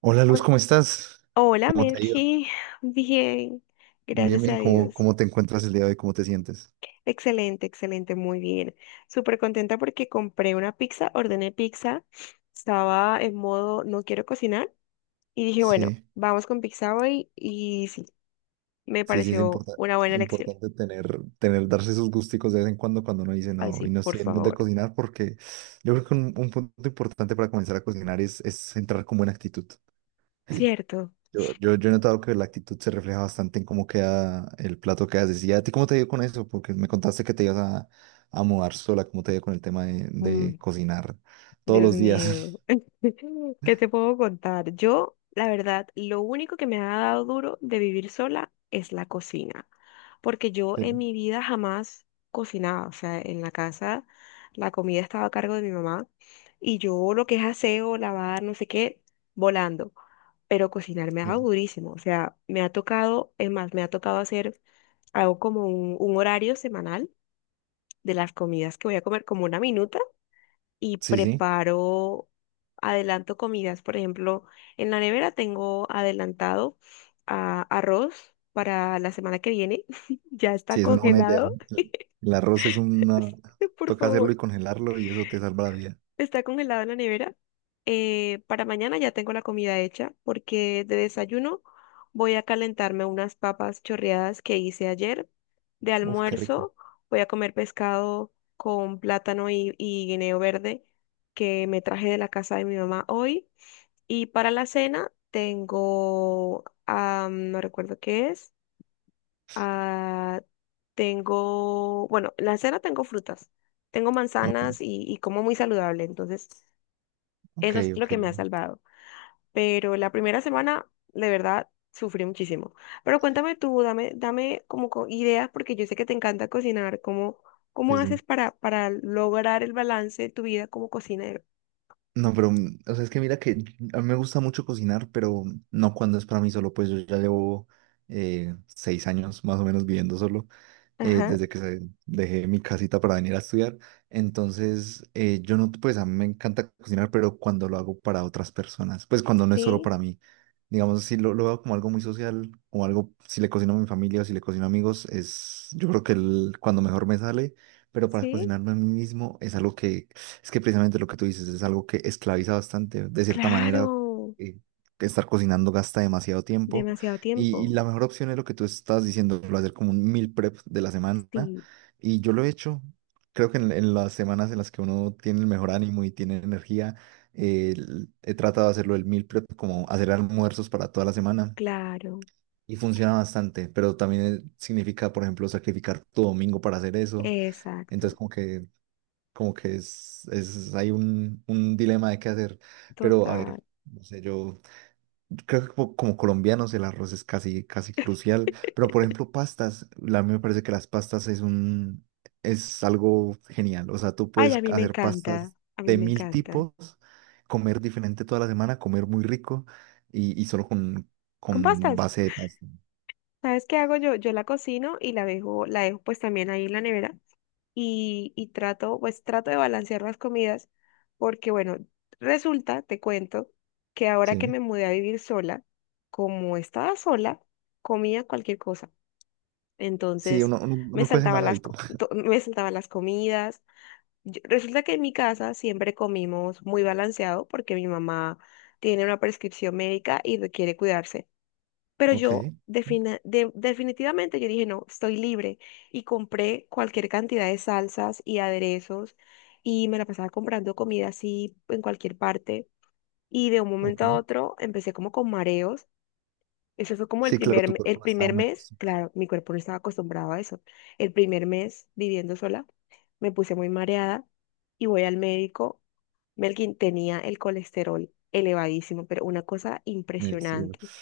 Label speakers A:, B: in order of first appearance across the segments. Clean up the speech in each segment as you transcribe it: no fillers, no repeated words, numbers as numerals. A: Hola Luz,
B: Hol-
A: ¿cómo estás?
B: Hola,
A: ¿Cómo te ha ido?
B: Melky. Bien,
A: Bien,
B: gracias
A: bien,
B: a
A: ¿cómo,
B: Dios.
A: cómo te encuentras el día de hoy? ¿Cómo te sientes?
B: Excelente, excelente, muy bien. Súper contenta porque compré una pizza, ordené pizza. Estaba en modo no quiero cocinar y dije, bueno,
A: Sí,
B: vamos con pizza hoy y sí, me
A: sí, sí, es
B: pareció
A: importante,
B: una buena elección.
A: importante tener, darse esos gusticos de vez en cuando cuando uno dice,
B: Ay,
A: no,
B: sí,
A: y no
B: por
A: estoy en el mood de
B: favor.
A: cocinar, porque yo creo que un punto importante para comenzar a cocinar es entrar con buena actitud.
B: Cierto.
A: Yo he notado que la actitud se refleja bastante en cómo queda el plato que haces. ¿Y a ti cómo te ha ido con eso? Porque me contaste que te ibas a mudar sola, ¿cómo te ha ido con el tema de,
B: Mm.
A: de cocinar todos
B: Dios
A: los días?
B: mío, ¿qué te puedo contar? Yo, la verdad, lo único que me ha dado duro de vivir sola es la cocina, porque yo
A: Sí,
B: en mi vida jamás cocinaba, o sea, en la casa la comida estaba a cargo de mi mamá y yo lo que es aseo, lavar, no sé qué, volando, pero cocinar me ha dado
A: sí.
B: durísimo, o sea, me ha tocado, es más, me ha tocado hacer, hago como un horario semanal de las comidas que voy a comer, como una minuta y
A: Sí, sí,
B: preparo, adelanto comidas. Por ejemplo, en la nevera tengo adelantado arroz para la semana que viene. Ya
A: sí,
B: está
A: es una buena idea.
B: congelado,
A: El arroz es una...
B: por
A: Toca hacerlo y
B: favor.
A: congelarlo y eso te salva la vida.
B: Está congelado en la nevera. Para mañana ya tengo la comida hecha porque de desayuno voy a calentarme unas papas chorreadas que hice ayer. De
A: Uf, qué rico.
B: almuerzo voy a comer pescado con plátano y guineo verde que me traje de la casa de mi mamá hoy. Y para la cena no recuerdo qué es. ah, en la cena tengo frutas. Tengo
A: Ok,
B: manzanas y como muy saludable. Entonces,
A: ok,
B: eso es lo
A: ok.
B: que me ha salvado. Pero la primera semana, de verdad, sufrí muchísimo. Pero cuéntame tú, dame como ideas, porque yo sé que te encanta cocinar. ¿Cómo,
A: Sí,
B: cómo
A: sí.
B: haces para lograr el balance de tu vida como cocinero?
A: No, pero, o sea, es que mira que a mí me gusta mucho cocinar, pero no cuando es para mí solo, pues yo ya llevo 6 años más o menos viviendo solo,
B: Ajá,
A: desde que dejé mi casita para venir a estudiar. Entonces, yo no, pues a mí me encanta cocinar, pero cuando lo hago para otras personas, pues cuando no es solo
B: sí,
A: para mí. Digamos, si lo veo como algo muy social, o algo, si le cocino a mi familia o si le cocino a amigos, es, yo creo que cuando mejor me sale, pero para
B: sí,
A: cocinarme a mí mismo es algo es que precisamente lo que tú dices es algo que esclaviza bastante. De cierta manera,
B: claro.
A: eh, que estar cocinando gasta demasiado tiempo.
B: Demasiado
A: Y
B: tiempo.
A: la mejor opción es lo que tú estás diciendo, lo de hacer como un meal prep de la semana.
B: Sí,
A: Y yo lo he hecho. Creo que en las semanas en las que uno tiene el mejor ánimo y tiene energía, he tratado de hacerlo el meal prep, como hacer almuerzos para toda la semana.
B: claro,
A: Y funciona bastante, pero también significa, por ejemplo, sacrificar tu domingo para hacer eso. Entonces,
B: exacto,
A: como que es, hay un dilema de qué hacer. Pero a ver,
B: total.
A: no sé, yo creo que como, como colombianos el arroz es casi, casi crucial. Pero por ejemplo, pastas, a mí me parece que las pastas es es algo genial. O sea, tú
B: Ay,
A: puedes
B: a mí me
A: hacer
B: encanta,
A: pastas
B: a mí
A: de
B: me
A: mil
B: encanta.
A: tipos, comer diferente toda la semana, comer muy rico y solo
B: Con
A: con
B: pastas.
A: base de pasta.
B: ¿Sabes qué hago yo? Yo la cocino y la dejo pues también ahí en la nevera y trato de balancear las comidas porque bueno, resulta, te cuento, que ahora que
A: Sí,
B: me mudé a vivir sola, como estaba sola, comía cualquier cosa.
A: sí,
B: Entonces
A: uno, uno, uno con ese mal hábito.
B: me saltaba las comidas. Resulta que en mi casa siempre comimos muy balanceado porque mi mamá tiene una prescripción médica y requiere cuidarse. Pero
A: Ok,
B: yo definitivamente yo dije, no, estoy libre y compré cualquier cantidad de salsas y aderezos y me la pasaba comprando comida así en cualquier parte. Y de un momento a
A: ok.
B: otro empecé como con mareos. Eso fue como
A: Sí, claro, tu
B: el
A: cuerpo no está
B: primer
A: muy
B: mes,
A: acostumbrado
B: claro, mi cuerpo no estaba acostumbrado a eso. El primer mes viviendo sola, me puse muy mareada y voy al médico. Melkin tenía el colesterol elevadísimo, pero una cosa
A: en el cielo.
B: impresionante.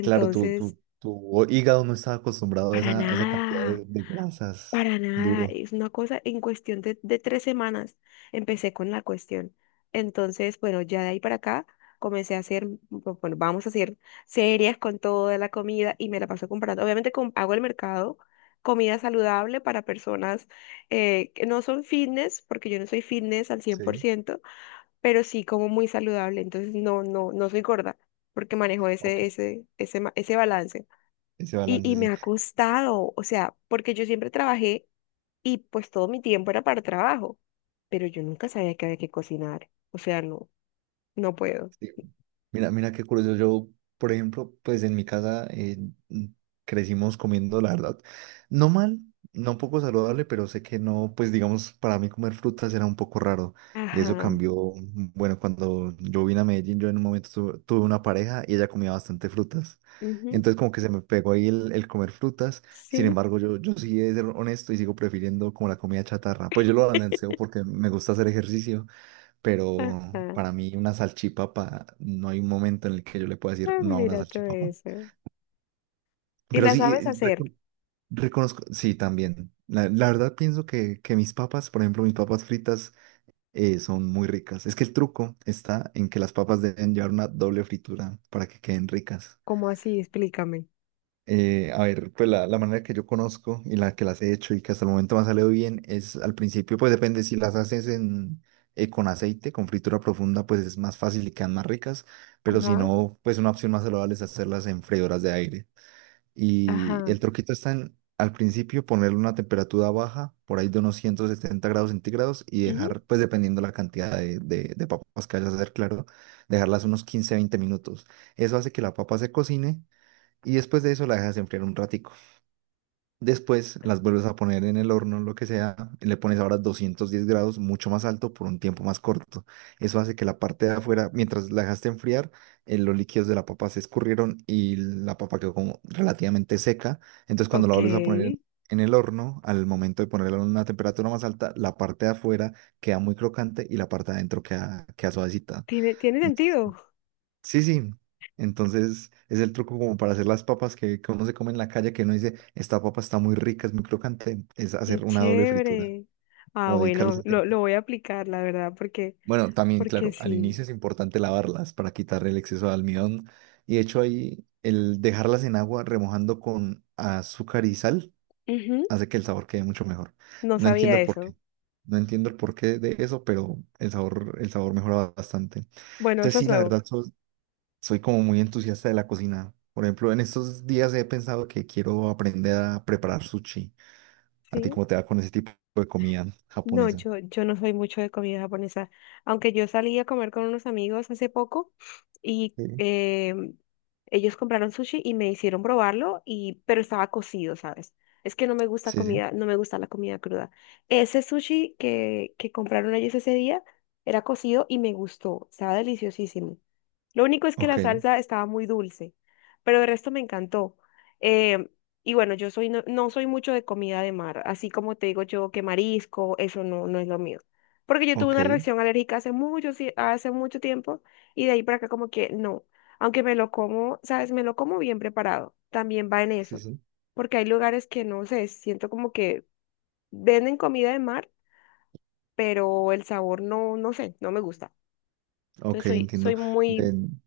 A: Claro, tu, tu, tu hígado no está acostumbrado
B: para
A: a esa cantidad
B: nada.
A: de grasas.
B: Para nada,
A: Duro.
B: es una cosa en cuestión de 3 semanas empecé con la cuestión. Entonces, bueno, ya de ahí para acá comencé a hacer, bueno, vamos a hacer series con toda la comida y me la paso comprando. Obviamente hago el mercado, comida saludable para personas que no son fitness, porque yo no soy fitness al cien por
A: Sí,
B: ciento pero sí como muy saludable. Entonces, no, no, no soy gorda, porque manejo
A: ok.
B: ese balance.
A: Ese
B: Y
A: balance,
B: me
A: sí.
B: ha costado, o sea, porque yo siempre trabajé y pues todo mi tiempo era para trabajo, pero yo nunca sabía que había que cocinar, o sea, no, no puedo.
A: Sí, mira, mira qué curioso. Yo, por ejemplo, pues en mi casa mm, crecimos comiendo, la verdad, no mal, no poco saludable, pero sé que no, pues digamos, para mí comer frutas era un poco raro. Y eso
B: Ajá,
A: cambió, bueno, cuando yo vine a Medellín, yo en un momento tuve una pareja y ella comía bastante frutas.
B: ujú,
A: Entonces como que se me pegó ahí el comer frutas. Sin
B: sí,
A: embargo, yo sí he de ser honesto y sigo prefiriendo como la comida chatarra. Pues yo lo balanceo porque me gusta hacer ejercicio pero
B: ajá,
A: para mí una salchipapa, no hay un momento en el que yo le pueda decir
B: ah,
A: no a una
B: mira todo
A: salchipapa.
B: eso. ¿Y
A: Pero
B: la
A: sí,
B: sabes hacer?
A: reconozco, sí, también. La verdad pienso que mis papas, por ejemplo, mis papas fritas son muy ricas. Es que el truco está en que las papas deben llevar una doble fritura para que queden ricas.
B: ¿Cómo así? Explícame.
A: A ver, pues la manera que yo conozco y la que las he hecho y que hasta el momento me ha salido bien es al principio, pues depende si las haces con aceite, con fritura profunda, pues es más fácil y quedan más ricas, pero si
B: Ajá,
A: no, pues una opción más saludable es hacerlas en freidoras de aire. Y
B: ajá,
A: el truquito está en al principio ponerle una temperatura baja, por ahí de unos 170 grados centígrados y
B: ujú,
A: dejar, pues dependiendo la cantidad de papas que vayas a hacer, claro, dejarlas unos 15-20 minutos. Eso hace que la papa se cocine y después de eso la dejas enfriar un ratico. Después las vuelves a poner en el horno, lo que sea, y le pones ahora 210 grados, mucho más alto, por un tiempo más corto. Eso hace que la parte de afuera, mientras la dejaste enfriar, los líquidos de la papa se escurrieron y la papa quedó como relativamente seca. Entonces cuando la vuelves a poner
B: ok,
A: en el horno, al momento de ponerla a una temperatura más alta, la parte de afuera queda muy crocante y la parte de adentro queda, queda suavecita.
B: tiene
A: Entonces,
B: sentido,
A: sí, sí. Entonces es el truco como para hacer las papas que uno se come en la calle, que uno dice, esta papa está muy rica, es muy crocante, es
B: qué
A: hacer una doble fritura
B: chévere. Ah,
A: o dedicarle
B: bueno,
A: ese
B: lo,
A: tiempo.
B: lo voy a aplicar, la verdad, porque,
A: Bueno, también,
B: porque
A: claro, al
B: sí,
A: inicio es importante lavarlas para quitar el exceso de almidón. Y de hecho ahí el dejarlas en agua remojando con azúcar y sal
B: ujú,
A: hace que el sabor quede mucho mejor.
B: no
A: No entiendo
B: sabía
A: el
B: eso.
A: porqué. No entiendo el porqué de eso, pero el sabor mejora bastante.
B: Bueno,
A: Entonces
B: eso es
A: sí, la
B: nuevo.
A: verdad, soy como muy entusiasta de la cocina. Por ejemplo, en estos días he pensado que quiero aprender a preparar sushi. ¿A ti
B: Sí.
A: cómo te va con ese tipo de comida
B: No,
A: japonesa?
B: yo no soy mucho de comida japonesa, aunque yo salí a comer con unos amigos hace poco y
A: Sí,
B: ellos compraron sushi y me hicieron probarlo, pero estaba cocido, ¿sabes? Es que
A: sí, sí.
B: no me gusta la comida cruda. Ese sushi que compraron ellos ese día era cocido y me gustó, estaba deliciosísimo. Lo único es que la
A: Ok,
B: salsa estaba muy dulce, pero el resto me encantó. Em, y bueno, yo soy no, no soy mucho de comida de mar, así como te digo yo que marisco, eso no, no es lo mío. Porque yo tuve
A: ok,
B: una reacción alérgica hace mucho, sí, hace mucho tiempo y de ahí para acá como que no. Aunque me lo como, ¿sabes? Me lo como bien preparado. También va en
A: sí,
B: eso.
A: sí.
B: Porque hay lugares que no sé, siento como que venden comida de mar, pero el sabor no, no sé, no me gusta. Entonces
A: Ok,
B: soy,
A: entiendo.
B: soy muy
A: Ven,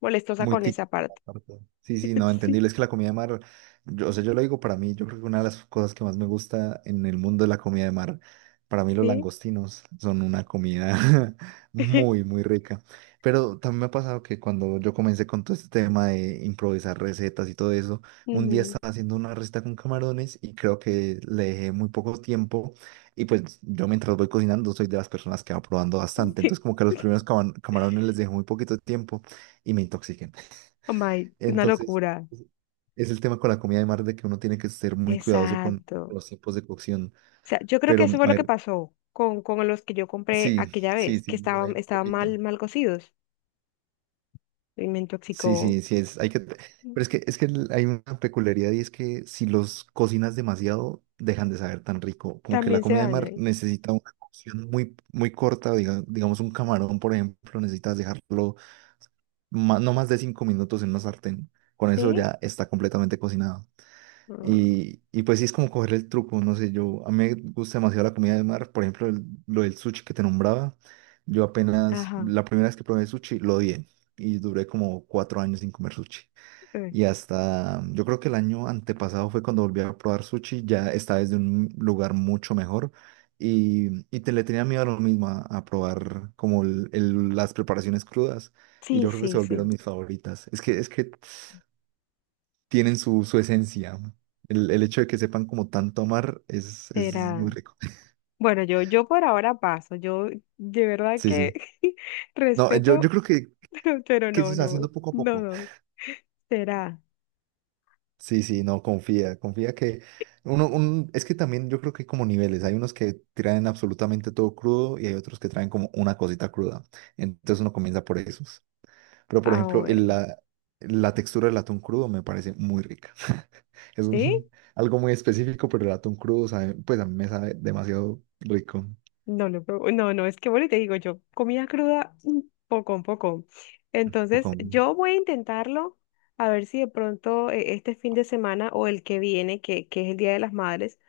B: molestosa
A: muy
B: con
A: típico,
B: esa parte.
A: aparte. Sí, sí, no, entendible. Es que la comida de mar, yo, o sea, yo lo digo para mí, yo creo que una de las cosas que más me gusta en el mundo de la comida de mar, para mí
B: Sí,
A: los
B: sí.
A: langostinos son una comida muy, muy rica. Pero también me ha pasado que cuando yo comencé con todo este tema de improvisar recetas y todo eso, un día
B: Ujú.
A: estaba haciendo una receta con camarones y creo que le dejé muy poco tiempo. Y pues yo mientras voy cocinando soy de las personas que va probando bastante.
B: Sí.
A: Entonces como que a los primeros camarones les dejé muy poquito tiempo y me intoxiqué.
B: Oh my, una
A: Entonces,
B: locura.
A: es el tema con la comida de mar de que uno tiene que ser muy cuidadoso con
B: Exacto.
A: los tiempos de cocción.
B: O sea, yo creo que
A: Pero,
B: eso fue
A: a
B: lo que
A: ver,
B: pasó con los que yo compré
A: sí,
B: aquella
A: sí,
B: vez,
A: sí,
B: que
A: lo dejo
B: estaban,
A: un
B: estaban
A: poquito.
B: mal, mal cocidos y me
A: Sí,
B: intoxicó.
A: sí, sí, hay que... Pero es que hay una peculiaridad y es que si los cocinas demasiado, dejan de saber tan rico. Como que la
B: También se
A: comida de mar
B: dañan.
A: necesita una cocción muy, muy corta, digamos un camarón, por ejemplo, necesitas dejarlo no más de 5 minutos en una sartén. Con eso
B: ¿Sí?
A: ya está completamente cocinado.
B: Ah,
A: Y pues sí es como coger el truco, no sé, yo a mí me gusta demasiado la comida de mar, por ejemplo, lo del sushi que te nombraba, yo apenas,
B: ajá.
A: la primera vez que probé sushi lo odié y duré como 4 años sin comer sushi.
B: eh,
A: Y hasta, yo creo que el año antepasado fue cuando volví a probar sushi, ya esta vez de un lugar mucho mejor y te le tenía miedo a lo mismo, a probar como las preparaciones crudas y yo
B: Sí,
A: creo que
B: sí,
A: se volvieron
B: sí.
A: mis favoritas. Es que tienen su esencia, ¿no? El hecho de que sepan como tanto amar es
B: Será.
A: muy rico.
B: Bueno, yo por ahora paso. Yo de verdad
A: Sí,
B: que
A: sí. No, yo
B: respeto,
A: creo
B: pero
A: que eso se
B: no,
A: está
B: no,
A: haciendo poco a
B: no,
A: poco.
B: no. Será.
A: Sí, sí, no, confía, confía que uno, un, es que también yo creo que hay como niveles. Hay unos que traen absolutamente todo crudo y hay otros que traen como una cosita cruda. Entonces uno comienza por esos. Pero por
B: Ah,
A: ejemplo,
B: bueno.
A: la textura del atún crudo me parece muy rica. Es
B: ¿Sí?
A: un, algo muy específico, pero el atún crudo pues a mí me sabe demasiado rico.
B: No lo probo. No, no, es que bueno, y te digo yo, comida cruda, un poco. Entonces, yo voy a intentarlo, a ver si de pronto este fin de semana o el que viene, que es el Día de las Madres,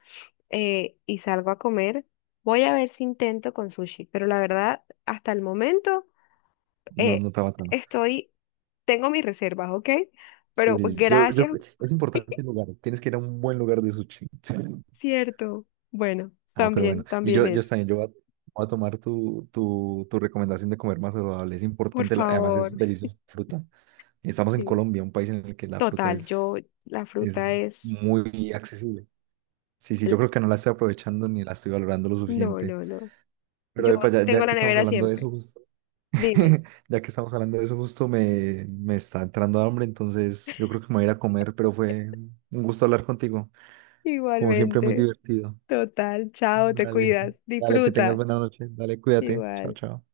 B: y salgo a comer, voy a ver si intento con sushi. Pero la verdad, hasta el momento,
A: No,
B: eh,
A: no está matando.
B: estoy, tengo mis reservas, ¿ok?
A: Sí,
B: Pero
A: sí, sí. Yo,
B: gracias,
A: es importante el lugar. Tienes que ir a un buen lugar de sushi.
B: cierto. Bueno,
A: Ah, pero bueno.
B: también,
A: Y
B: también
A: yo
B: es.
A: también, yo voy a, voy a tomar tu recomendación de comer más saludable. Es
B: Por
A: importante, además
B: favor.
A: es deliciosa la fruta. Estamos en
B: Sí.
A: Colombia, un país en el que la fruta
B: Total, la fruta
A: es
B: es.
A: muy accesible. Sí, sí, yo
B: el-
A: creo que no la estoy aprovechando ni la estoy valorando lo
B: No,
A: suficiente.
B: no, no.
A: Pero
B: Yo
A: epa,
B: tengo
A: ya que
B: la
A: estamos
B: nevera
A: hablando de eso,
B: siempre. Dime.
A: ya que estamos hablando de eso, justo me está entrando hambre, entonces yo creo que me voy a ir a comer, pero fue un gusto hablar contigo. Como siempre, muy
B: Igualmente.
A: divertido.
B: Total, chao, te
A: Dale,
B: cuidas.
A: dale, que tengas
B: Disfruta.
A: buena noche. Dale, cuídate. Chao,
B: Igual.
A: chao.